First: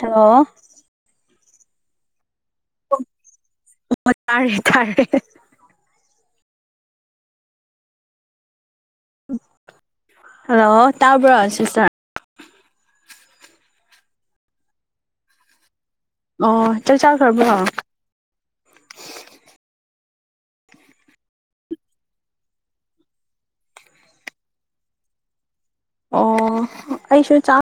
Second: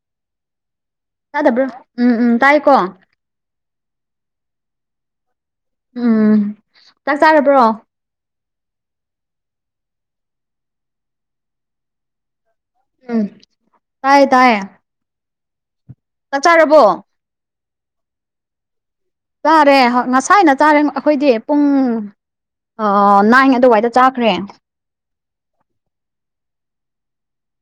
Hello ꯇꯥꯗꯕ꯭ꯔꯣ ꯎꯝ ꯎꯝ ꯇꯥꯏꯌꯦꯀꯣ ꯑꯣ ꯇꯥꯔꯦ ꯇꯥꯔꯦ ꯎꯝ ꯆꯥꯛ ꯆꯥꯔꯕ꯭ꯔꯣ ꯍꯜꯂꯣ ꯇꯥꯕꯔꯥ ꯁꯤꯁꯇꯔ ꯎꯝ ꯇꯥꯏꯌꯦ ꯇꯥꯏꯌꯦ ꯆꯥꯛ ꯑꯣ ꯆꯥꯔꯕꯣ ꯆꯥꯛ ꯆꯥꯈ꯭ꯔꯕ꯭ꯔꯣ ꯆꯥꯔꯦ ꯉꯁꯥꯏꯅ ꯆꯥꯔꯦ ꯑꯩꯈꯣꯏꯗꯤ ꯄꯨꯡ ꯑ ꯅꯥꯏꯉ ꯑꯗꯨꯋꯥꯏꯗ ꯆꯥꯈ꯭ꯔꯦ ꯑꯣ ꯑꯩꯁꯨ ꯆꯥ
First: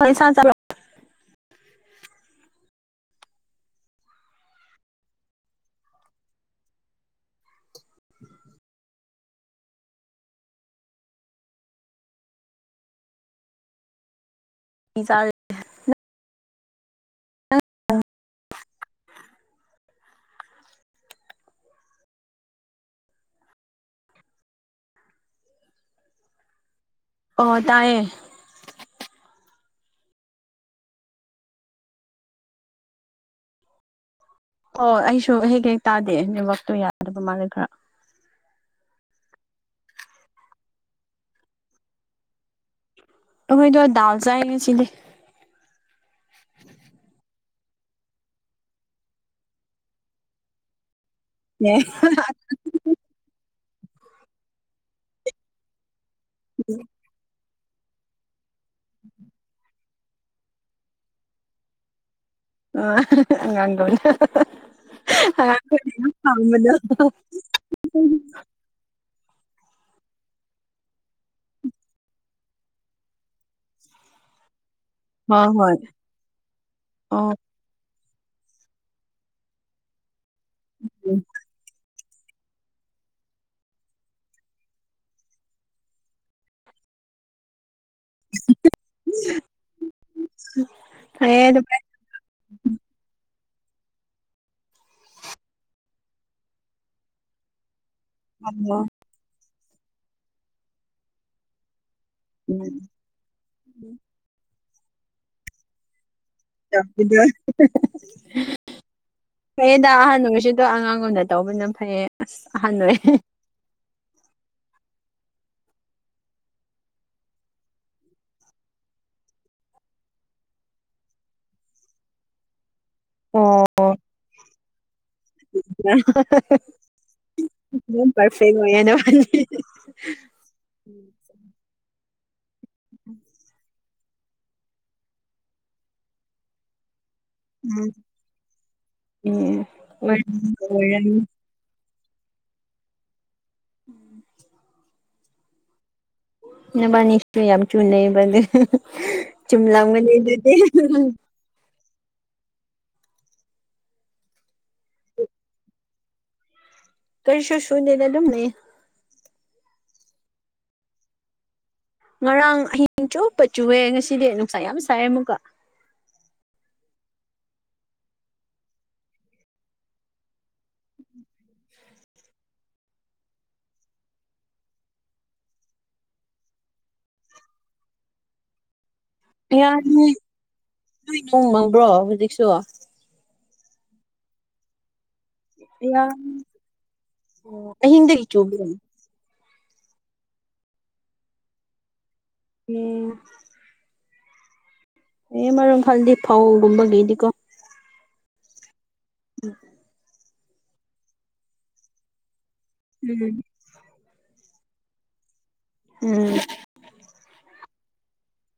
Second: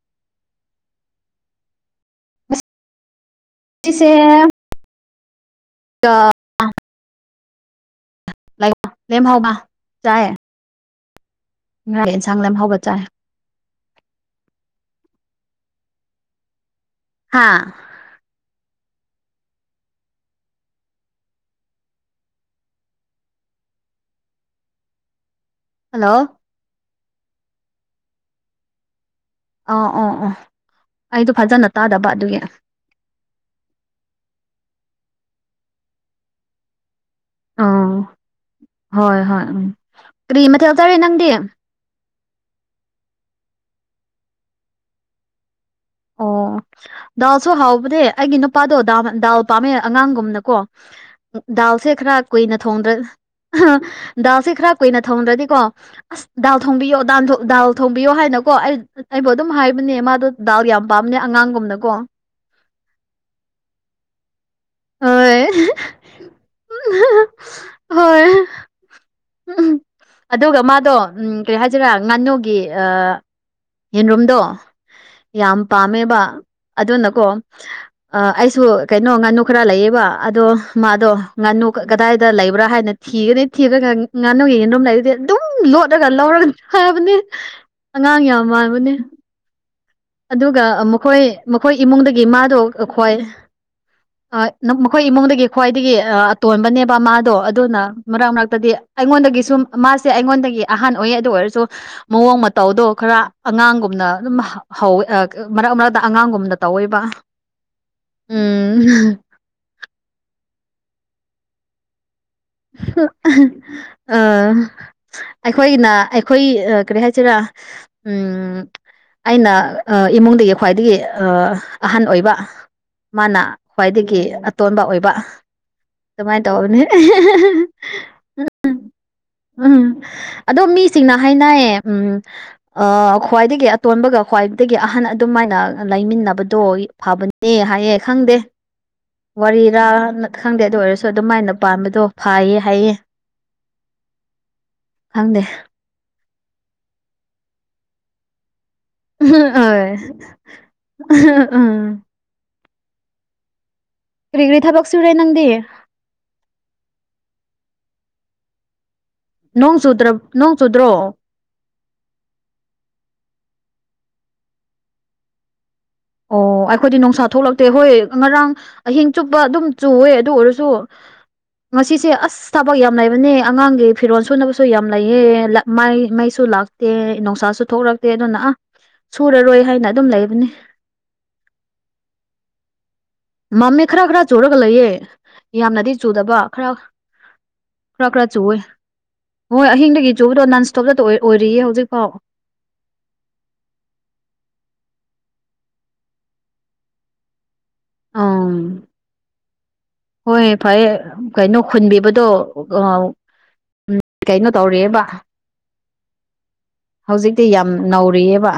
ꯀꯩ ꯏꯟꯁꯥꯡ ꯆꯥꯕꯔꯥ ꯆꯤꯆꯦ [unintelligible] ꯆꯥꯏ ꯉꯥ ꯑꯦꯟꯁꯥꯡ ꯂꯦꯝ ꯍꯧꯕ ꯆꯥꯏ ꯄꯤꯖꯥ ꯅꯪ? ꯍꯥꯥ ꯍꯜꯂꯣ ꯑꯣ ꯇꯥꯏꯌꯦ ꯑꯧ ꯑꯣ ꯑꯣ ꯑꯩꯗꯣ ꯐꯖꯅ ꯇꯥꯗꯕ ꯑꯗꯨꯒꯤ ꯑꯣ ꯑꯩꯁꯨ ꯍꯦꯛ ꯍꯦꯛ ꯇꯥꯗꯦ ꯅꯦꯋꯥꯛꯇꯣ ꯌꯥꯗꯕ ꯃꯥꯜꯂꯦ ꯈꯔ ꯑꯣ ꯍꯣꯏ ꯍꯣꯏ ꯎꯝ ꯀꯔꯤ ꯃꯊꯦꯜ ꯆꯥꯔꯦ ꯅꯪꯗꯤ ꯑꯈꯣꯏꯗꯣ ꯗꯥꯜ ꯆꯥꯏꯌꯦ ꯉꯁꯤꯗꯤ ꯑꯣ ꯗꯥꯎꯜꯁꯨ ꯍꯥꯎꯕꯅꯦ ꯑꯩꯒꯤ ꯅꯨꯄꯥꯗꯣ ꯗꯥꯝ ꯗꯥꯜ ꯄꯥꯝꯃꯦ ꯑꯉꯥꯡꯒꯨꯝꯅꯀꯣ ꯑꯦ ꯗꯥꯜꯁꯦ ꯈꯔ ꯀꯨꯏꯅ ꯊꯣꯡꯗ꯭ꯔ ꯗꯥꯜꯁꯦ ꯈꯔ ꯀꯨꯏꯅ ꯊꯣꯡꯗ꯭ꯔꯗꯤꯀꯣ ꯑꯁ ꯗꯥꯜ ꯊꯣꯡꯕꯤꯌꯣ ꯗꯥꯟꯁꯨ ꯗꯥꯜ ꯊꯣꯡꯕꯤꯌꯣ ꯍꯥꯏꯅꯀꯣ ꯑꯩ ꯑꯩꯕꯨ ꯗꯨꯝ ꯍꯥꯏꯕꯅꯦ ꯃꯥꯗꯣ ꯗꯥꯜ ꯌꯥꯝ ꯄꯥꯝꯅꯦ ꯑꯉꯥꯡꯒꯨꯝꯅꯀꯣ ꯑ ꯑꯉꯥꯡ ꯒꯨꯝꯅ ꯍꯣꯏ ꯑꯉꯥꯡ [unintelligible] ꯍꯣꯏ [unintelligible] ꯑꯗꯨꯒ ꯃꯥꯗꯣ ꯎꯝ ꯀꯔꯤ ꯍꯥꯏꯁꯤꯔꯥ ꯉꯥꯅꯨꯒꯤ ꯑ ꯌꯦꯟꯔꯨꯝꯗꯣ ꯍꯣꯏ ꯌꯥꯝ ꯍꯣꯏ ꯄꯥꯝꯃꯦꯕ ꯑꯗꯨꯅꯀꯣ ꯑꯣ ꯑꯩꯁꯨ ꯀꯩꯅꯣ ꯉꯥꯅꯨ ꯈꯔ ꯂꯩꯌꯦꯕ ꯑꯗꯣ ꯃꯥꯗꯣ ꯉꯥꯅꯨ ꯀꯗꯥꯏꯗ ꯂꯩꯕ꯭ꯔꯥ ꯍꯥꯏꯅ ꯊꯤꯒꯅꯤ ꯊꯤꯔꯥ ꯉꯥꯅꯨꯒꯤ ꯌꯦꯟꯔꯨꯝ ꯂꯩꯔꯗꯤ ꯑꯗꯨꯝ ꯂꯣꯠꯂꯒ ꯂꯧꯔ ꯍꯥꯏꯕꯅꯦ ꯑꯉꯥꯡ ꯌꯥꯝ ꯃꯥꯟꯕꯅꯦ ꯑꯗꯨꯒ ꯃꯈꯣꯏ ꯐꯩꯌꯦ ꯑꯗꯨꯃꯥꯏ ꯃꯈꯣꯏ ꯏꯃꯨꯡꯗꯒꯤ ꯃꯥꯗꯣ ꯑꯈꯣꯏ ꯃꯈꯣꯏ ꯏꯃꯨꯡꯗꯒꯤ ꯈ꯭ꯋꯥꯏꯗꯒꯤ ꯑꯇꯣꯟꯕꯅꯦꯕ ꯃꯥꯗꯣ ꯑꯗꯨꯅ ꯃꯔꯛ ꯃꯔꯛꯇꯗꯤ ꯇꯧꯕꯗꯣ ꯑꯩꯉꯣꯟꯗꯒꯤ ꯁꯨꯝ ꯃꯥꯁꯦ ꯑꯩꯉꯣꯟꯗꯒꯤ ꯑꯍꯟ ꯑꯣꯏꯌꯦ ꯑꯗꯨ ꯑꯣꯏꯔꯁꯨ ꯃꯑꯣꯡ ꯃꯇꯧꯗꯣ ꯈꯔ ꯑꯉꯥꯡꯒꯨꯝꯅ ꯑꯗꯨꯝ ꯍ ꯍꯧꯋꯦ ꯑ ꯃꯔꯛ ꯃꯔꯛꯇ ꯑꯉꯥꯡꯒꯨꯝꯅ ꯇꯧꯋꯦꯕ ꯇꯧꯕꯗꯣ ꯎꯝ ꯐꯩꯌꯦꯗ ꯑꯍꯟ ꯑꯣꯏꯁꯨꯗꯣ ꯑꯉꯥꯡ ꯂꯨꯅ ꯇꯧꯕꯅ ꯐꯩꯌꯦ ꯑꯁ ꯑꯍꯟ ꯑꯣꯏ ꯑ ꯑꯩꯈꯣꯏꯒꯤꯅ ꯑꯩꯈꯣꯏ ꯑ ꯀꯔꯤ ꯍꯥꯏꯁꯤꯔꯥ ꯎꯝ ꯑꯩꯅ ꯑ ꯏꯃꯨꯡꯗꯒꯤ ꯈ꯭ꯋꯥꯏꯗꯒꯤ ꯑ ꯑꯍꯟ ꯑꯣꯏꯕ ꯃꯥꯅ ꯑꯣ ꯈ꯭ꯋꯥꯏꯗꯒꯤ ꯑꯇꯣꯟꯕ ꯑꯣꯏꯕ ꯑꯗꯨꯃꯥꯏ ꯇꯧꯕꯅꯦ [unintelligible] ꯄꯔꯐꯦꯛ ꯑꯣꯏꯌꯦ ꯅꯕꯥꯅꯤ ꯎꯝ ꯑꯗꯣ ꯃꯤꯁꯤꯡꯅ ꯍꯥꯏꯅꯌꯦ ꯎꯝ ꯑ ꯈ꯭ꯋꯥꯏꯗꯒꯤ ꯇꯣꯟꯕꯒ ꯈ꯭ꯋꯥꯏꯗꯒꯤ ꯑꯍꯟ ꯑꯗꯨꯃꯥꯏꯅ ꯂꯩꯃꯤꯟꯅꯕꯗꯣ ꯐꯕ ꯅꯤ ꯎꯝ ꯍꯥꯏꯌꯦ ꯈꯪꯗꯦ ꯋꯥꯔꯤꯔꯥ ꯑꯣꯏꯔꯝꯅꯤ ꯈꯪꯗꯦ ꯑꯗꯨ ꯑꯣꯏꯔꯁꯨ ꯑꯣꯏꯔꯝꯅꯤ ꯑꯗꯨꯝꯥꯏꯅ ꯄꯥꯟꯕꯗꯣ ꯐꯌꯦ ꯍꯥꯏꯌꯦ ꯎꯝ ꯈꯪꯗꯦ ꯅꯕꯅꯤꯁꯨ ꯌꯥꯝ ꯆꯨꯅꯩꯕꯗꯨ ꯆꯨꯝ ꯍꯣꯏ ꯂꯒꯅꯤ ꯑꯗꯨꯗꯤ [unintelligible] ꯀ꯭ꯔꯤ ꯒꯤꯔ ꯊꯥꯕꯛ ꯁꯨꯨꯔꯦ ꯅꯪꯗꯤ ꯀꯩꯔꯤꯁꯨ ꯁꯨꯏꯗꯦꯗ ꯑꯗꯨꯝ ꯂꯩꯌꯦ ꯅꯣꯡ ꯆꯨꯗ꯭ꯔ ꯅꯣꯡ ꯆꯨꯗ꯭ꯔꯣ ꯉꯔꯥꯡ ꯑꯍꯤꯡ ꯆꯨꯞꯄ ꯆꯨꯑꯦ ꯉꯁꯤꯗꯤ ꯅꯨꯡꯁꯥ ꯌꯥꯝ ꯁꯥꯏꯑꯦ ꯑꯃꯨꯛꯀ ꯑꯣ ꯑꯩꯈꯣꯏꯗꯤ ꯅꯨꯡꯁꯥ ꯊꯣꯛꯂꯛꯇꯦ ꯍꯣꯏ ꯉꯔꯥꯡ ꯑꯍꯤꯡ ꯆꯨꯞꯄ ꯑꯗꯨꯝ ꯆꯨꯋꯦ ꯑꯗꯨ ꯑꯣꯏꯔꯁꯨ ꯉꯁꯤꯁꯦ ꯑꯁ ꯑꯁ ꯊꯕꯛ ꯌꯥꯝ ꯂꯩꯕꯅꯦ ꯑꯉꯥꯡꯒꯤ ꯐꯤꯔꯣꯜ ꯁꯨꯅꯕꯁꯨ ꯌꯥꯝ ꯂꯩꯌꯦ ꯂ ꯃꯥꯏ ꯃꯩꯁꯨ ꯂꯥꯛ ꯇꯦ ꯅꯨꯡꯁꯥꯁꯨ ꯊꯣꯛꯂꯛꯇꯦ ꯑꯗꯨꯅ ꯑꯥ ꯁꯨꯔꯔꯣꯏ ꯍꯥꯏꯅ ꯑꯗꯨꯝ ꯂꯩꯕꯅꯦ ꯅꯣꯏ ꯅꯣꯡ ꯃꯪꯕ꯭ꯔꯣ ꯍꯧꯖꯤꯛꯁꯨ ꯃꯝꯃꯦ ꯈꯔ ꯈꯔ ꯆꯨꯔꯒ ꯂꯩꯌꯦ ꯌꯥꯝꯅꯗꯤ ꯌꯥ ꯆꯨꯗꯕ ꯈꯔ ꯈꯔ ꯑꯍꯤꯡꯗꯒꯤ ꯈꯔ ꯆꯨꯋꯦ ꯆꯨꯕ꯭ꯔꯣ ꯎꯝ ꯍꯣꯏ ꯑꯍꯤꯡꯗꯒꯤ ꯆꯨꯕꯗꯣ ꯅꯟ ꯁ꯭ꯇꯣꯞꯇ ꯑꯣꯏꯔꯤꯌꯦ ꯍꯧꯖꯤꯛ ꯐꯥꯎ ꯎꯝ ꯑꯦ ꯃꯔꯝ ꯈꯗꯤ ꯐꯧꯒꯨꯝꯕꯒꯤꯗꯤꯀꯣ ꯑꯥ [unintelligible] ꯍꯣꯏ ꯐꯩꯌꯦ ꯀꯩꯅꯣ ꯈꯨꯟꯕꯤꯕꯗꯣ ꯑ ꯎꯝ ꯎꯝ ꯀꯩꯅꯣ ꯇꯧꯔꯦꯕ ꯎꯝ ꯍꯧꯖꯤꯛꯇꯤ ꯌꯥꯝ ꯅꯧꯔꯤꯌꯦꯕ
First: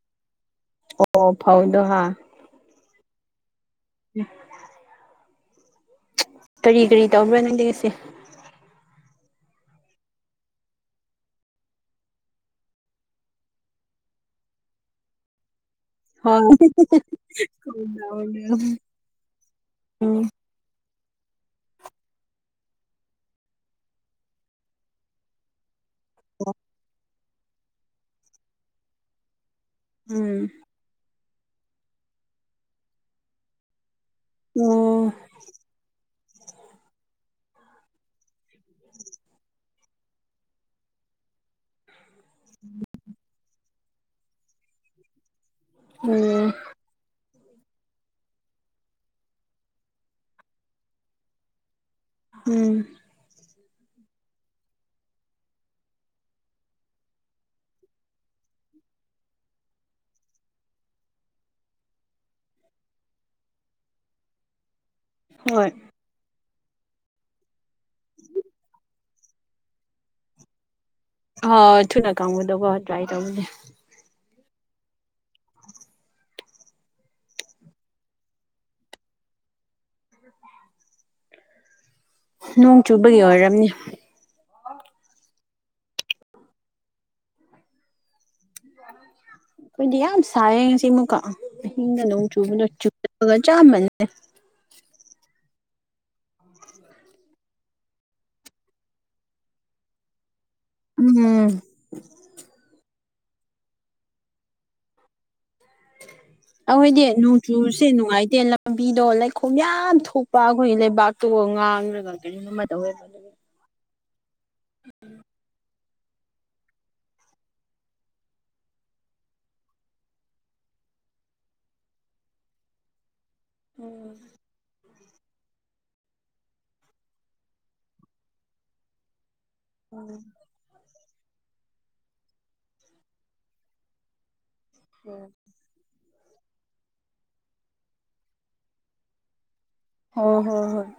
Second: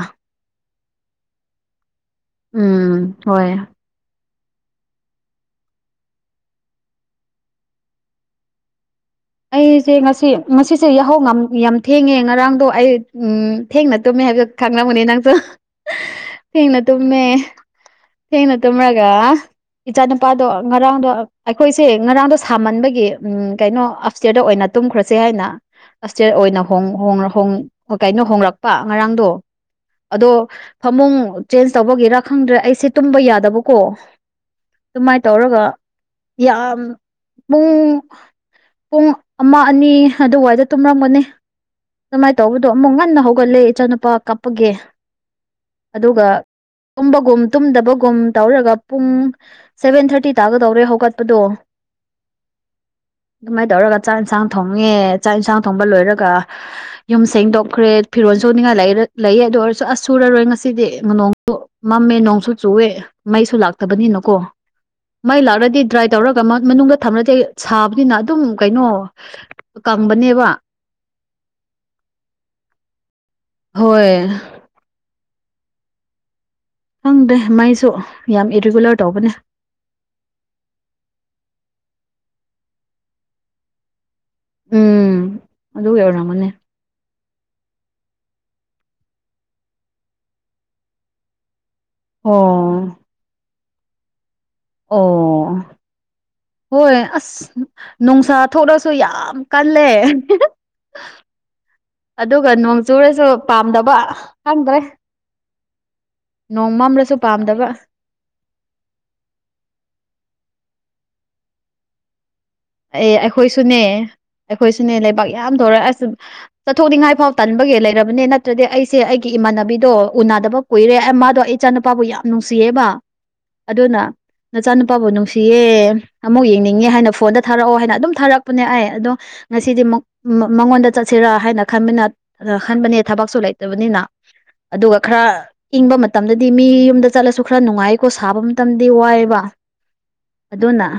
ꯑꯣ ꯐꯧꯗꯣ ꯍꯥ ꯎꯝ ꯍꯣꯏ [unintelligible] ꯀꯔꯤ ꯀꯔꯤ ꯇꯧꯕ꯭ꯔ ꯅꯪꯗꯤ ꯉꯁꯤ ꯑꯩꯁꯦ ꯉꯁꯤ ꯉꯁꯤꯁꯦ ꯌꯥꯍꯧ ꯌꯥꯝ ꯊꯦꯡꯉꯦ ꯉꯔꯥꯡꯗꯣ ꯑꯩ ꯊꯦꯡꯅ ꯇꯨꯝꯃꯦ ꯍꯥꯏꯕꯗꯣ ꯈꯪꯂꯝꯒꯅꯤ ꯅꯪꯁꯨ ꯎꯝ ꯐꯦꯡꯅ ꯇꯨꯝꯃꯦ ꯎꯝ ꯐꯦꯡꯅ ꯇꯨꯝꯔꯒ ꯏꯆꯥ ꯅꯨꯨꯄꯥꯗꯣ ꯉꯔꯥꯡꯗꯣ ꯑꯩꯈꯣꯏꯁꯦ ꯉꯔꯥꯡꯗꯣ ꯁꯥꯃꯟꯕꯒꯤ ꯎꯝ ꯀꯩꯅꯣ ꯑꯐꯏ꯭ꯇꯤꯌꯔꯗ ꯑꯣꯏꯅ ꯇꯨꯝꯈ꯭ꯔꯁꯦ ꯍꯥꯏꯅ ꯑꯁꯇ꯭ꯌꯔ ꯑꯣꯏꯅ ꯍꯣꯡ ꯍꯣꯡꯔ ꯍꯣꯡ ꯀꯩꯅꯣ ꯍꯣꯡꯂꯛꯄ ꯉꯔꯥꯡꯗꯣ ꯑꯗꯣ ꯎꯝ ꯐꯃꯨꯡ ꯆꯦꯟꯖ ꯇꯧꯕꯒꯤꯔꯥ ꯈꯪꯗ꯭ꯔꯦ ꯑꯩꯁꯦ ꯇꯨꯝꯕ ꯌꯥꯗꯕꯀꯣ ꯑꯣ ꯑꯗꯨꯃꯥꯏꯅ ꯇꯧꯔꯒ ꯌꯥꯝ ꯄꯨꯡ ꯄꯨꯡ ꯑꯃ ꯑꯅꯤ ꯑꯗꯨꯋꯥꯏꯗ ꯇꯨꯝꯔꯝꯒꯅꯤ ꯑꯗꯨꯃꯥꯏꯅ ꯇꯧꯕꯗꯣ ꯑꯃꯨꯛ ꯉꯟꯅ ꯍꯧꯒꯠꯂꯦ ꯏꯆꯥꯅꯨꯄꯥ ꯀꯛꯄꯒꯦ ꯑꯗꯨꯒ ꯎꯝ ꯇꯨꯝꯕꯒꯨꯝ ꯇꯨꯝꯗꯕꯒꯨꯝ ꯇꯧꯔꯒ ꯄꯨꯡ ꯁꯚꯦꯟ ꯊꯥꯔꯇꯤ ꯇꯥꯒꯗꯧꯔꯦ ꯍꯧꯒꯠꯄꯗꯣ ꯎꯝ ꯑꯗꯨꯃꯥꯏꯅ ꯇꯧꯔꯒ ꯆꯥꯛ ꯌꯦꯟꯁꯥꯡ ꯊꯣꯡꯉꯦ ꯆꯥꯛ ꯌꯦꯟꯁꯥꯡ ꯊꯣꯡꯕ ꯂꯣꯏꯔꯒ ꯌꯨꯝ ꯁꯦꯡꯗꯣꯛꯈ꯭ꯔꯦ ꯐꯤꯔꯣꯜ ꯁꯣꯛꯅꯤꯡꯉꯥꯏ ꯂꯩꯌꯦ ꯑꯗꯨ ꯑꯣꯏꯔꯁꯨ ꯑꯁ ꯁꯨꯔꯔꯣꯏ ꯉꯁꯤꯗꯤ ꯅꯣꯡ ꯃꯝꯃꯦ ꯅꯣꯡꯁꯨ ꯆꯨꯑꯦ ꯃꯩꯁꯨ ꯂꯥꯛꯇꯕꯅꯤꯅꯀꯣ ꯃꯩ ꯍꯣꯏ ꯂꯥꯛꯔꯗꯤ ꯗ꯭ꯔꯥꯏ ꯇꯧꯔꯒ ꯃꯅꯨꯡꯗ ꯊꯝꯂꯗꯤ ꯁꯥꯕꯅꯤꯅ ꯑꯗꯨꯝ ꯀꯩꯅꯣ ꯀꯪꯕꯅꯦꯕ ꯑꯍ ꯊꯨꯅ ꯀꯪꯕꯗꯨꯀꯣ ꯗ꯭ꯔꯥꯏ ꯇꯧꯕꯒꯤ ꯍꯣꯏ ꯈꯪꯗꯦ ꯃꯩꯁꯨ ꯌꯥꯝ ꯏꯔꯤꯒꯨꯂꯔ ꯇꯧꯕꯅꯦ ꯅꯣꯡ ꯆꯨꯕꯒꯤ ꯑꯣꯏꯔꯝꯅꯤ ꯎꯝ ꯑꯗꯨ ꯑꯣꯏꯔꯝꯒꯅꯤ꯫ ꯑꯩꯈꯣꯏꯗꯤ ꯌꯥꯝ ꯁꯥꯏꯌꯦ ꯉꯁꯤꯃꯨꯛꯀ ꯑꯍꯤꯡꯒ ꯅꯣꯡꯛ ꯆꯨꯕꯗꯣ ꯑꯣ ꯆꯨꯗꯕꯒꯥ ꯆꯞꯃꯥꯅꯩꯌꯦ ꯑꯣ ꯍꯣꯏ ꯑꯁ ꯅꯨꯡꯁꯥ ꯊꯣꯛꯂꯁꯨ ꯌꯥꯝ ꯀꯜꯂꯦ ꯍꯤ ꯍꯤ ꯎꯝ ꯑꯗꯨꯒ ꯅꯣꯡ ꯆꯨꯔꯁꯨ ꯄꯥꯝꯗꯕ ꯈꯪꯗ꯭ꯔꯦ ꯅꯣꯡ ꯑꯩꯈꫭꯏꯗꯤ ꯃꯝꯂꯁꯨ ꯅꯣꯡ ꯄꯥꯝꯗꯕ ꯆꯨꯁꯦ ꯅꯨꯡꯉꯥꯏꯇꯦ ꯂꯝꯕꯤꯗꯣ ꯂꯩꯈꯣꯝ ꯌꯥꯝ ꯊꯣꯛꯄ ꯑꯩꯈꯣꯏꯒꯤ ꯂꯩꯕꯥꯛꯇꯣ ꯉꯥꯡꯔꯒ ꯀꯔꯤꯅꯣꯃ ꯑꯦ ꯑꯩꯈꯣꯏꯁꯨꯅꯦ ꯑꯩꯈꯣꯏꯁꯨꯅꯦ ꯂꯩꯕꯥꯛ ꯌꯥꯝ ꯇꯧꯔ ꯑꯁ ꯆꯠꯊꯣꯛꯅꯤꯡꯉꯥꯏ ꯐꯥꯎ ꯇꯟꯕꯒꯤ ꯂꯩꯔꯕꯅꯦ ꯅꯠꯇ꯭ꯔꯗꯤ ꯑꯩꯁꯦ ꯑꯩꯒꯤ ꯏꯃꯥꯟꯅꯕꯤꯗꯣ ꯎꯅꯗꯕ ꯀꯨꯏꯔꯦ ꯃꯥꯗꯣ ꯑꯩ ꯏꯆꯥꯅꯨꯄꯥꯕꯨ ꯌꯥꯝ ꯅꯨꯡꯁꯤꯌꯦꯕ ꯑꯗꯨꯅ ꯅꯆꯥꯅꯨꯄꯥꯕꯨ ꯅꯨꯡꯁꯤꯌꯦ ꯑꯃꯨꯛ ꯌꯦꯡꯅꯤꯡꯉꯦ ꯍꯥꯏꯅ ꯐꯣꯟꯗ ꯊꯥꯔꯛꯑꯣ ꯍꯥꯏꯅ ꯑꯗꯨꯝ ꯊꯥꯔꯛꯄꯅꯦ ꯑꯩ ꯑꯗꯣ ꯉꯁꯤꯗꯤ ꯑꯃꯨ ꯃꯉꯣꯟꯗ ꯆꯠꯁꯤꯔꯥ ꯍꯥꯏꯅ ꯈꯟꯕꯅ ꯑ ꯈꯟꯕꯅꯦ ꯊꯕꯛꯁꯨ ꯂꯩꯇꯕꯅꯤꯅ ꯑꯗꯨꯒ ꯈꯔ ꯏꯪꯕ ꯃꯇꯝꯗꯗꯤ ꯃꯤ ꯌꯨꯝꯗ ꯆꯠꯂꯁꯨ ꯈꯔ ꯅꯨꯡꯉꯥꯏꯀꯣ ꯁꯥꯕ ꯃꯇꯝꯗꯤ ꯋꯥꯏꯑꯦꯕ ꯑꯣ ꯍꯣ ꯑꯗꯨꯅ ꯍꯣꯏ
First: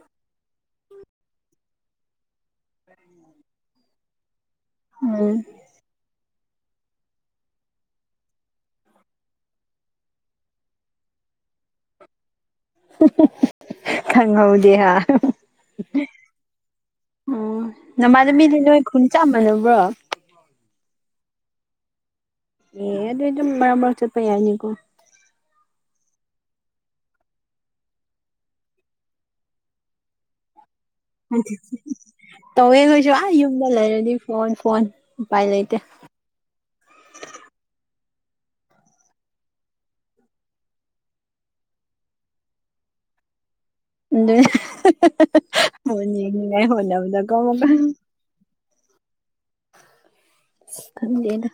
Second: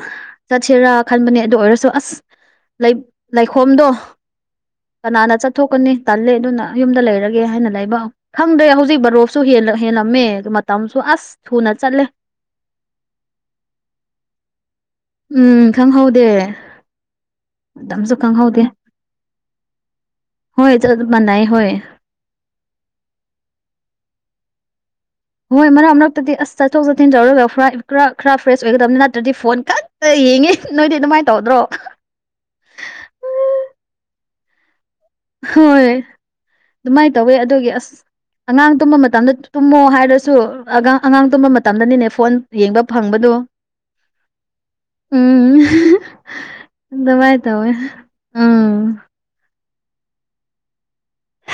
ꯆꯠꯁꯤꯔꯥ ꯈꯟꯕꯅꯦ ꯑꯗꯨ ꯑꯣꯏꯔꯁꯨ ꯑꯁ! ꯂꯩꯈꯣꯝꯗꯣ ꯀꯅꯥꯅ ꯎꯝ ꯆꯠ ꯊꯣꯛꯀꯅꯤ ꯇꯜꯂꯦ ꯑꯗꯨꯅ ꯌꯨꯝꯗ ꯂꯩꯔꯒꯦ ꯍꯥꯏꯅ ꯂꯩꯕ ꯈꯪꯗ꯭ꯔꯦ ꯍꯧꯖꯤꯛ ꯕꯔꯣꯛꯁꯨ ꯍꯦꯜꯂꯝꯃꯦ ꯃꯇꯝꯁꯨ ꯑꯁ ꯊꯨꯅ ꯆꯠꯂꯦ ꯈꯪꯉꯧꯗꯦ ꯍꯥ ꯎꯝ ꯈꯪꯍꯧꯗꯦ ꯎꯝ ꯃꯇꯝꯁꯨ ꯅꯃꯥꯟꯅꯕꯤꯗꯤ ꯈꯪꯍꯧꯗꯦ ꯅꯣꯏ ꯈꯨꯟ ꯆꯥꯝꯃꯅꯕ꯭ꯔꯣ? ꯍ‌ꯣꯏ ꯆꯞ ꯃꯥꯅꯅꯥꯏ ꯍꯣꯏ ꯑꯦ ꯑꯗꯨ ꯑꯗꯨꯝ ꯃꯔꯛ ꯃꯔꯛ ꯆꯠꯄ ꯌꯥꯢ ꯀꯣ ꯍꯣꯏ ꯃꯔꯛ ꯃꯔꯛꯇꯗꯤ ꯑꯁ ꯆꯠꯊꯣꯛ ꯆꯠꯁꯤꯟ ꯇꯧꯔꯒ ꯈꯔ ꯄꯨꯔ ꯈꯔ ꯐ꯭ꯔꯦꯁ ꯑꯣꯏꯒꯗꯕꯅꯤ ꯅꯠꯇ꯭ꯔꯗꯤ ꯐꯣꯟ ꯀꯛꯇ ꯌꯦꯡꯉꯦ ꯅꯣꯏꯗꯤ ꯑꯗꯨꯃꯥꯏ ꯇꯧꯋꯦ ꯑꯥꯈꯣꯏꯁꯨ ꯑꯥ ꯌꯨꯝꯗ ꯂꯩꯔꯗꯤ ꯐꯣꯟ ꯐꯣꯟ ꯎꯄꯥꯏ ꯂꯩꯇꯦ ꯍꯣꯏ ꯑꯗꯨꯃꯥꯏꯅ ꯇꯧꯋꯦ ꯑꯗꯨꯒꯤ ꯑꯁ ꯑꯉꯥꯡ ꯇꯨꯝꯕ ꯃꯇꯝꯗ ꯇꯨꯝꯃꯣ ꯍꯥꯏꯔꯁꯨ ꯑꯉꯥꯡ ꯇꯨꯝꯕ ꯃꯇꯝꯗꯅꯤꯅꯦ ꯐꯣꯟ ꯌꯦꯡꯕ ꯐꯪꯕꯗꯣ [inaudible] ꯎꯝ ꯍꯣꯅꯤꯅꯤꯉꯥꯏ ꯍꯣꯠꯅꯕꯗ ꯑꯗꯨꯃꯥꯏꯅ ꯀꯣꯃꯀ ꯇꯧꯋꯦ [unintelligible] ꯎꯝ ꯈꯪꯗ‌ꯦꯗ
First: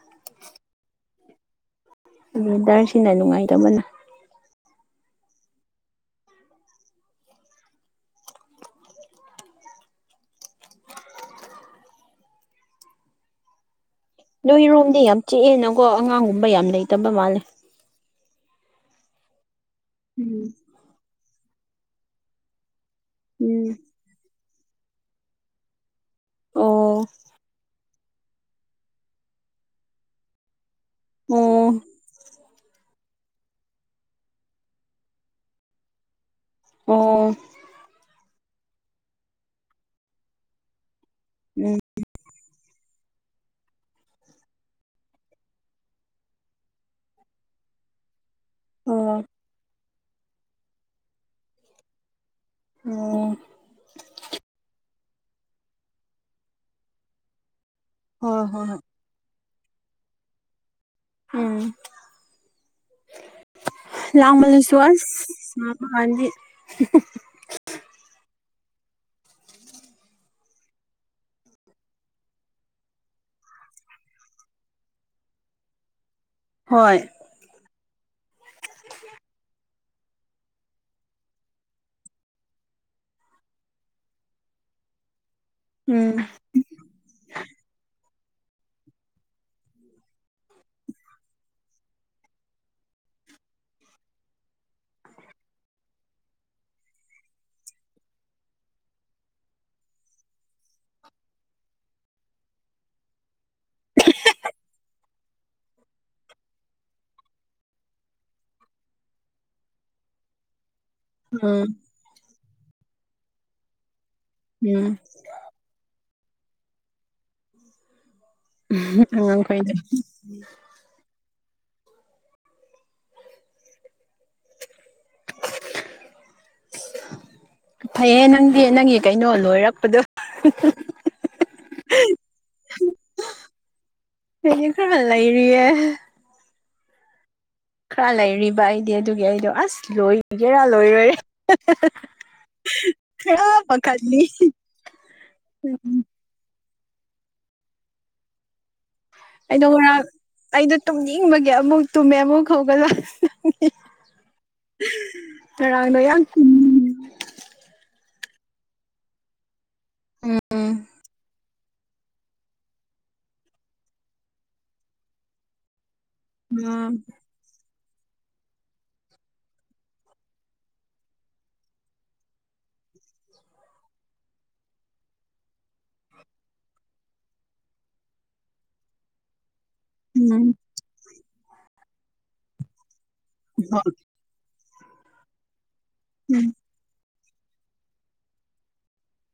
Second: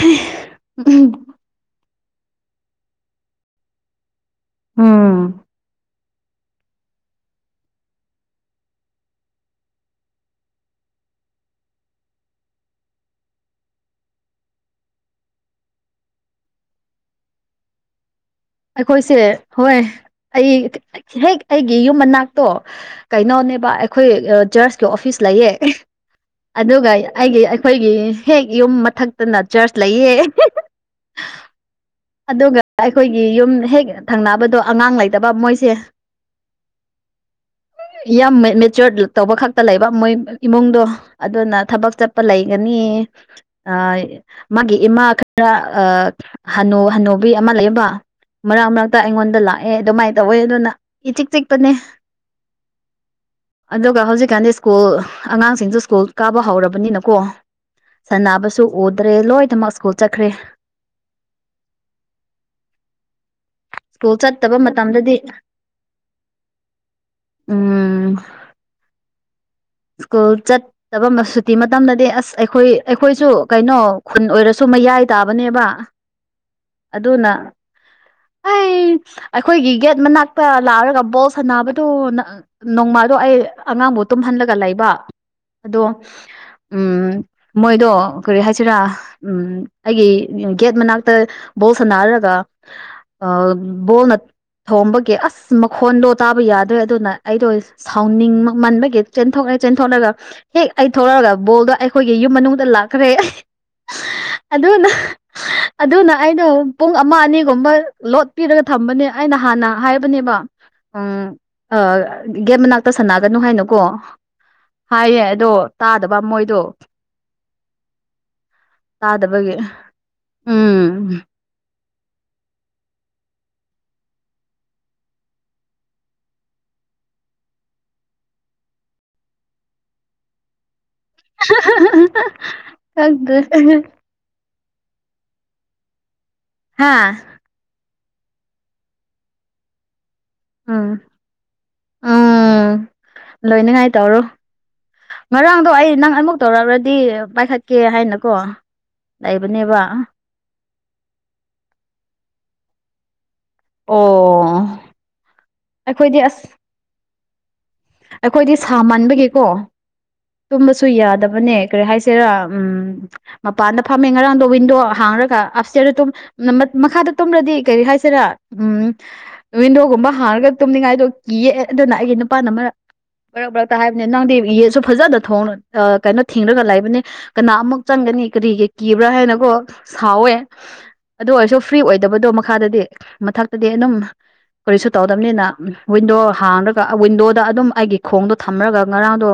ꯎꯝ ꯋꯦꯗꯔꯁꯤꯅ ꯅꯨꯡꯉꯥꯏꯇꯕꯅꯦ ꯎꯝ ꯅꯣꯏꯔꯣꯝꯗꯤ ꯌꯥꯝ ꯆꯤꯛꯑꯦꯅꯀꯣ ꯑꯉꯥꯡꯒꯨꯝꯕ ꯌꯥꯝ ꯂꯩꯇꯕ ꯃꯥꯜꯂꯦ꯫ ꯑꯩꯈꯣꯏꯁꯦ ꯍꯣꯏ ꯎꯝ ꯑꯩ ꯍꯦꯛ ꯑꯩꯒꯤ ꯌꯨꯝ ꯃꯅꯥꯛꯇꯣ ꯀꯩꯅꯣꯅꯦꯕ ꯎꯝ ꯑꯩꯈꯣꯏ ꯆꯖꯔꯁꯀꯤ ꯑꯣꯐꯤꯁ ꯂꯩꯌꯦ꯫ ꯑꯣ ꯑꯗꯨꯒ ꯑꯩꯒꯤ ꯑꯩꯈꯣꯏꯒꯤ ꯍꯦꯛ ꯌꯨꯝ ꯃꯊꯛꯇꯅ ꯆꯔꯁ ꯂꯩꯌꯦ꯫ ꯑꯣ ꯑꯗꯨꯒ ꯑꯩꯈꯣꯏꯒꯤ ꯌꯨꯝ ꯍꯦꯛ ꯊꯪꯅꯕꯗꯣ ꯑꯉꯥꯡ ꯂꯩꯇꯕ ꯃꯣꯏꯁꯦ ꯑꯣ ꯌꯥꯝ ꯃꯦꯆꯣꯔ ꯇꯧꯕ ꯈꯛꯇ ꯂꯩꯕ ꯃꯣꯏ ꯏꯃꯨꯡꯗꯣ ꯑꯗꯨꯅ ꯎꯝ ꯊꯕꯛ ꯆꯠꯄ ꯂꯩꯒꯅꯤ꯫ ꯑ ꯃꯥꯒꯤ ꯏꯃꯥ ꯈꯔ ꯑꯥ ꯍꯅꯨ ꯍꯟꯅꯨꯕꯤ ꯑꯃ ꯂꯩꯕ ꯃꯔꯛ ꯃꯔꯛꯇ ꯑꯣ ꯑꯩꯉꯣꯟꯗ ꯂꯥꯛꯑꯦ ꯑꯗꯨꯃꯥꯏꯅ ꯇꯧꯋꯦ ꯑꯗꯨꯅ ꯏꯆꯤꯛ ꯆꯤꯛꯄꯅꯦ ꯑꯣ ꯑꯗꯨꯒ ꯍꯧꯖꯤꯛꯀꯥꯟꯗꯤ ꯁ꯭ꯀꯨꯜ ꯑꯉꯥꯡꯁꯤꯡꯁꯨ ꯁ꯭ꯀꯨꯜ ꯀꯥꯕ ꯍꯧꯔꯕꯅꯤꯅꯀꯣ ꯑꯣ ꯍꯣꯏ ꯍꯣꯏ ꯁꯥꯟꯅꯕꯁꯨ ꯍꯣꯏ ꯎꯗ꯭ꯔꯦ ꯂꯣꯏꯅꯃꯛ ꯁ꯭ꯀꯨꯜ ꯆꯠꯈ꯭ꯔꯦ ꯎꯝ ꯁ꯭ꯀꯨꯜ ꯆꯠꯇꯕ ꯂꯥꯜꯃꯜꯂꯨ ꯃꯇꯝꯗꯗꯤ ꯁꯋꯁ ꯃꯍꯥꯇꯃꯥꯒꯥꯟꯙꯤ ꯎꯝ ꯁꯀꯣꯜ ꯆ ꯆꯕ ꯁꯨꯇꯤ ꯃꯇꯝꯗꯗꯤ ꯑꯁ ꯑꯩꯈꯣꯏ ꯑꯩꯈꯣꯏꯁꯨ ꯀꯩꯅꯣ ꯈꯨꯟ ꯑꯣꯏꯔꯁꯨ ꯃꯌꯥꯏ ꯇꯥꯕꯅꯦꯕ ꯍꯣꯏ ꯑꯗꯨꯅ ꯑꯩ ꯑꯩꯈꯣꯏꯒꯤ ꯒꯦꯠ ꯃꯅꯥꯛꯛꯇ ꯂꯥꯛꯑꯒ ꯕꯣꯜ ꯁꯅꯕꯗꯨ ꯅꯣꯡꯃꯥꯗꯣ ꯑꯩ ꯑꯉꯥꯡꯕꯨ ꯇꯨꯝꯍꯜꯂꯒ ꯂꯩꯕ ꯑꯗꯣ ꯎꯝ ꯎꯝ ꯃꯣꯏꯗꯣ ꯀꯔꯤ ꯍꯥꯏꯁꯤꯔꯥ ꯎꯝ ꯑꯩꯒꯤ ꯒꯦꯠ ꯃꯅꯥꯛꯇ ꯕꯣꯜ ꯁꯅꯔꯔꯒ [unintelligible] ꯊꯣꯝꯕꯒꯤ ꯑꯁ ꯃꯈꯣꯟꯗꯣ ꯇꯥꯕ ꯌꯥꯗ꯭ꯔꯦ ꯑꯗꯨꯅ ꯑꯩꯗꯣ ꯁꯥꯎꯅꯤꯡ ꯃꯟꯕꯒꯤ ꯆꯦꯟꯊꯣꯛꯅ ꯆꯦꯟꯊꯣꯛꯅꯒ ꯍꯦꯛ ꯑꯩ ꯊꯣꯛꯂꯛꯑꯒ ꯕꯣꯜꯗꯣ ꯑꯩꯈꯣꯏꯒꯤ ꯌꯨꯝ ꯃꯅꯨꯡꯗ ꯂꯥꯛꯈ꯭ꯔꯦ ꯑꯗꯨꯅꯥ ꯑꯗꯨꯅ ꯑꯩꯅ ꯄꯨꯡ ꯑꯃ ꯑꯅꯤꯒꯨꯝꯕ ꯂꯣꯠ ꯄꯤꯔꯒ ꯊꯝꯕꯅꯦ ꯑꯩꯅ ꯍꯥꯟꯅ ꯍꯥꯏꯕꯅꯦꯕ ꯎꯝ ꯎ ꯒꯦꯠ ꯃꯅꯥꯛꯇ ꯁꯥꯟꯅꯒꯅꯨ ꯍꯥꯏꯅꯨꯀꯣ ꯎꯝ ꯍꯥꯏꯌꯦ ꯑꯗꯣ ꯇꯥꯗꯕ ꯃꯣꯏꯗꯣ ꯆꯗꯕꯒꯦ ꯑꯉꯥꯡꯈꯩꯗꯣ ꯎꯝ ꯐꯩꯌꯦ ꯅꯪꯗꯤ ꯅꯪꯒꯤ ꯀꯩꯅꯣ ꯂꯣꯏꯔꯛꯄꯗꯣ ꯑꯗꯨꯗ ꯄꯅꯤꯡ ꯐꯃꯜ ꯂꯩꯔꯤꯌꯦ ꯍꯥꯥ ꯈꯔ ꯂꯩꯔꯤꯕ ꯑꯩꯗꯤ ꯑꯗꯨꯒꯤ ꯑꯩꯗꯣ ꯑꯁ ꯂꯣꯏ ꯖꯦꯔꯥ ꯎꯝ ꯂꯣꯏꯔꯔꯦ ꯎꯝ ꯈꯔ ꯂꯣꯏꯅꯉꯥꯏ ꯇꯧꯔꯣ ꯃꯈꯜꯅꯤ ꯉꯔꯥꯡꯗꯣ ꯑꯩ ꯅꯪ ꯑꯃꯨꯛ ꯇꯧꯔꯛꯔꯗꯤ ꯄꯥꯏꯈꯠꯀꯦ ꯍꯥꯏꯅꯀꯣ ꯑꯩꯗꯣ ꯂꯩꯕꯅꯦꯕ ꯉꯔꯥꯡ ꯑꯩꯗꯣ ꯇꯨꯝꯅꯤꯡꯕꯒꯤ ꯑꯃꯨꯛ ꯇꯨꯝꯃꯦ ꯑꯃꯨꯛ ꯍꯧꯒꯗ ꯑꯣ ꯉꯔꯥꯡꯗꯣ ꯑꯩꯈꯣꯏꯗꯤ ꯌꯥꯝ ꯀꯨꯝ ꯑꯁ ꯑꯩꯈꯣꯏꯗꯤ ꯁꯥ ꯃꯥꯟꯕꯒꯤꯀꯣ ꯎꯝ ꯇꯨꯝꯕꯁꯨ ꯌꯥꯗꯕꯅꯦ ꯀꯔꯤ ꯍꯥꯏꯁꯦꯔꯥ ꯎꯝ ꯃꯄꯥꯟꯗ ꯐꯝꯃꯦ ꯉꯔꯥꯡꯗꯣ ꯋꯤꯟꯗꯣ ꯍꯥꯡꯔꯒ ꯑꯞꯁꯦꯔ ꯑꯗꯨꯝ ꯎꯝ ꯃꯈꯥꯗ ꯇꯝꯂꯗꯤ ꯀꯔꯤ ꯍꯥꯏꯁꯤꯔꯥ ꯎꯝ ꯋꯤꯟꯗꯣꯒꯨꯝꯕ ꯍꯥꯡꯔꯒ ꯇꯨꯝꯅꯤꯡꯉꯥꯏꯗꯣ ꯀꯤꯑ ꯑꯗꯨꯅ ꯑꯩꯒꯤ ꯅꯨꯄꯥꯅ ꯃꯔꯛ ꯃꯔꯛ ꯃꯔꯛꯇ ꯍꯥꯏꯕꯅꯦ ꯅꯪꯗꯤ ꯌꯦꯁꯨ ꯐꯖꯅ ꯊꯣꯡ ꯀꯩꯅꯣ ꯊꯦꯡꯅꯒ ꯂꯩꯕꯅꯦ ꯀꯅꯥ ꯑꯃꯨꯛ ꯆꯪꯒꯅꯤ ꯀꯔꯤꯒꯤ ꯀꯤꯕ꯭ꯔꯥ ꯍꯥꯏꯅꯀꯣ ꯁꯥꯎꯋꯦ ꯑꯗꯨ ꯑꯣꯏꯔꯁꯨ ꯐ꯭ꯔꯤ ꯑꯣꯏꯗꯕꯗꯣ ꯃꯈꯥꯗꯗꯤ ꯃꯊꯛꯇꯗꯤ ꯎꯝ ꯑꯗꯨꯝ ꯀꯔꯤꯁꯨ ꯇꯧꯗꯕꯅꯤꯅ ꯋꯤꯟꯗꯣ ꯍꯥꯡꯔꯒ ꯋꯤꯟꯗꯣꯗ ꯑꯗꯨꯝ ꯑꯩꯒꯤ ꯈꯣꯡꯗꯣ ꯊꯝꯃꯔꯒ ꯉꯔꯥꯡꯗꯣ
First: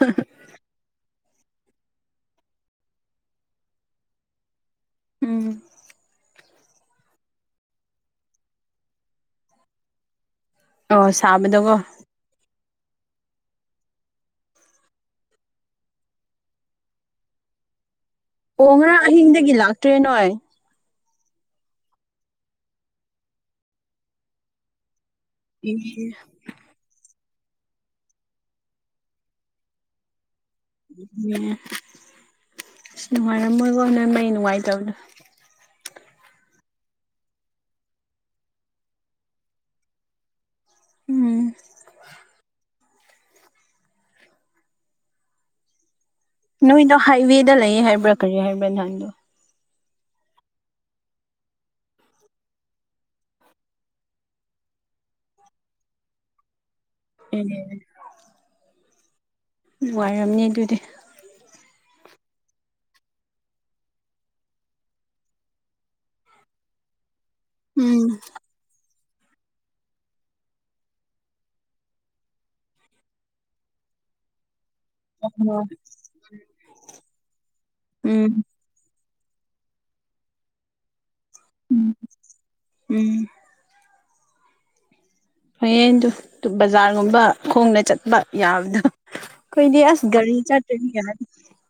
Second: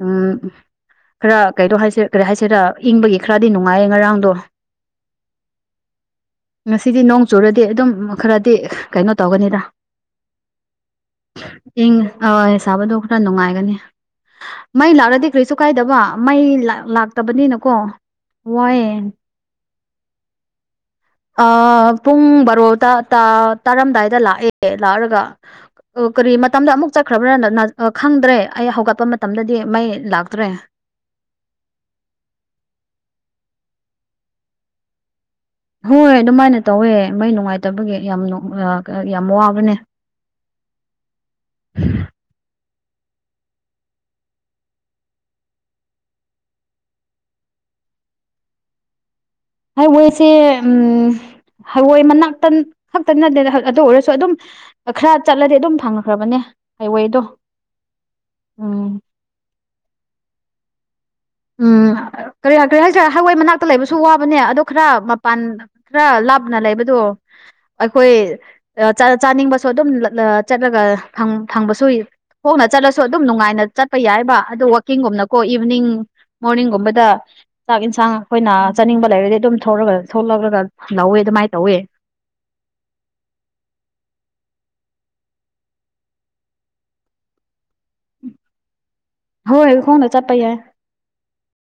ꯎꯝ ꯈꯔ ꯀꯩꯗꯣ ꯍꯥꯏꯁꯦ ꯀꯔꯤ ꯍꯥꯏꯁꯤꯦꯔ ꯏꯪꯕꯒꯤ ꯈꯔꯗꯤ ꯅꯨꯡꯉꯥꯏꯌꯦ ꯉꯔꯥꯡꯗꯣ ꯎꯝ ꯉꯁꯤꯗꯤ ꯅꯣꯡ ꯆꯨꯔꯗꯤ ꯑꯗꯨꯝ ꯈꯔꯗꯤ ꯀꯩꯅꯣ ꯇꯧꯒꯅꯤꯗ ꯑꯣ ꯁꯥꯕꯗꯀꯣ ꯏꯪ ꯑ ꯁꯥꯕꯗꯣ ꯈꯔ ꯅꯨꯡꯉꯥꯏꯒꯅꯤ ꯃꯩ ꯂꯥꯛꯂꯗꯤ ꯀꯔꯤꯁꯨ ꯀꯥꯏꯗꯕ ꯃꯩ ꯂꯥꯛꯇꯕꯅꯤꯅꯀꯣ ꯑꯣ ꯋꯥꯏꯑꯦ ꯉꯔꯥꯡ ꯑꯍꯤꯡꯗꯒꯤ ꯂꯥꯛꯇ꯭ꯔꯦ ꯅꯣꯏ ꯄꯨꯡ ꯕꯥꯔꯣ ꯇꯥꯔꯝꯗꯥꯏꯗ ꯂꯥꯛꯑꯦ ꯂꯥꯛꯑꯔꯒ ꯑꯦ ꯑꯣꯔꯤ ꯃꯗ ꯑꯃꯨꯛ ꯆꯠꯈ꯭ꯔꯕ꯭ꯔꯥꯗꯣ ꯈꯪꯗ꯭ꯔꯦ ꯑꯩ ꯍꯧꯒꯠꯄ ꯃꯇꯝꯗꯗꯤ ꯃꯩ ꯂꯥꯛꯇ꯭ꯔꯦ ꯑꯦ ꯑꯁ ꯅꯨꯡꯉꯥꯏꯔꯝ ꯃꯣꯏꯒꯣ ꯍꯣꯏ ꯃꯩ ꯅꯨꯡꯉꯥꯏꯇꯕꯗꯣ ꯍꯣꯏ ꯑꯗꯨꯃꯥꯏꯅ ꯇꯧꯋꯦ ꯃꯩ ꯅꯨꯡꯉꯥꯏꯇꯕꯒꯤ ꯌꯥꯝ ꯌꯥꯝ ꯋꯥꯕꯅꯦ ꯎꯝ ꯅꯣꯏꯗꯣ ꯍꯥꯏꯋꯦꯗ ꯂꯩ ꯍꯥꯏꯕ꯭ꯔꯥ ꯀꯔꯤ ꯍꯥꯏꯕ꯭ꯔꯥ ꯅꯍꯥꯟꯗꯣ ꯍꯥꯏꯋꯦꯁꯦ ꯎ ꯍꯋꯥꯏ ꯃꯅꯥꯛꯇ ꯈꯛꯇ ꯅꯠꯇꯦꯅ ꯑꯗꯨ ꯑꯣꯏꯔꯁꯨ ꯑꯗꯨꯝ ꯈꯔ ꯆꯠꯂꯗꯤ ꯑꯗꯨꯝ ꯐꯪꯈ꯭ꯔꯕꯅꯦ ꯍꯥꯏꯋꯦꯗꯣ ꯑꯦ ꯎꯝ ꯅꯨꯡ ꯋꯥꯥꯏꯔꯝꯅꯤ ꯑꯗꯨꯗꯤ ꯎꯝ ꯀꯔꯤ ꯀ ꯍꯥꯏꯔꯦ ꯍꯋꯥꯏ ꯃꯅꯥꯛꯇ ꯂꯩꯕꯁꯨ ꯋꯥꯕꯅꯦ ꯑꯗꯣ ꯈꯔ ꯃꯄꯥꯟ ꯈꯔ ꯂꯥꯞꯅ ꯂꯩꯕꯗꯣ ꯎꯝ ꯑꯩꯈꯣꯏ ꯆꯥꯅꯤꯡꯕꯁꯨ ꯑꯗꯨꯝ ꯆꯠꯂꯒ ꯐꯪꯕꯁꯨꯏ ꯍꯣꯡꯅ ꯆꯠꯂꯁꯨ ꯑꯗꯨꯝ ꯅꯨꯡꯉꯥꯏꯅ ꯆꯠꯄ ꯌꯥꯏꯕ ꯑꯗꯨ ꯑꯀꯤꯤꯡꯒꯨꯝꯅꯀꯣ ꯏꯚꯤꯅꯤꯡ ꯃꯣꯔꯅꯤꯡꯒꯨꯝꯕꯗ ꯆꯥꯛ ꯌꯦꯟꯁꯥꯡ ꯑꯩꯈꯣꯏꯅ ꯎꯝ ꯆꯥꯅꯤꯡꯕ ꯂꯩꯔꯗꯤ ꯑꯗꯨꯝ ꯊꯒ ꯊꯣꯛꯣꯂꯛꯑꯒ ꯂꯧꯋꯦ ꯑꯗꯨꯃꯥꯏꯅ ꯇꯧꯋꯦ ꯎꯝ ꯍꯌꯦꯡꯗ ꯕꯖꯥꯔꯒꯨꯝꯕ ꯈꯣꯡꯅ ꯆꯠꯄ ꯌꯥꯕꯗꯣ ꯍꯣꯏ ꯀꯗꯤ ꯑꯁ ꯍꯣꯡꯅ ꯆꯠꯄ ꯒꯥꯔꯤ ꯌꯥꯏ ꯆꯠꯇ ꯌꯥ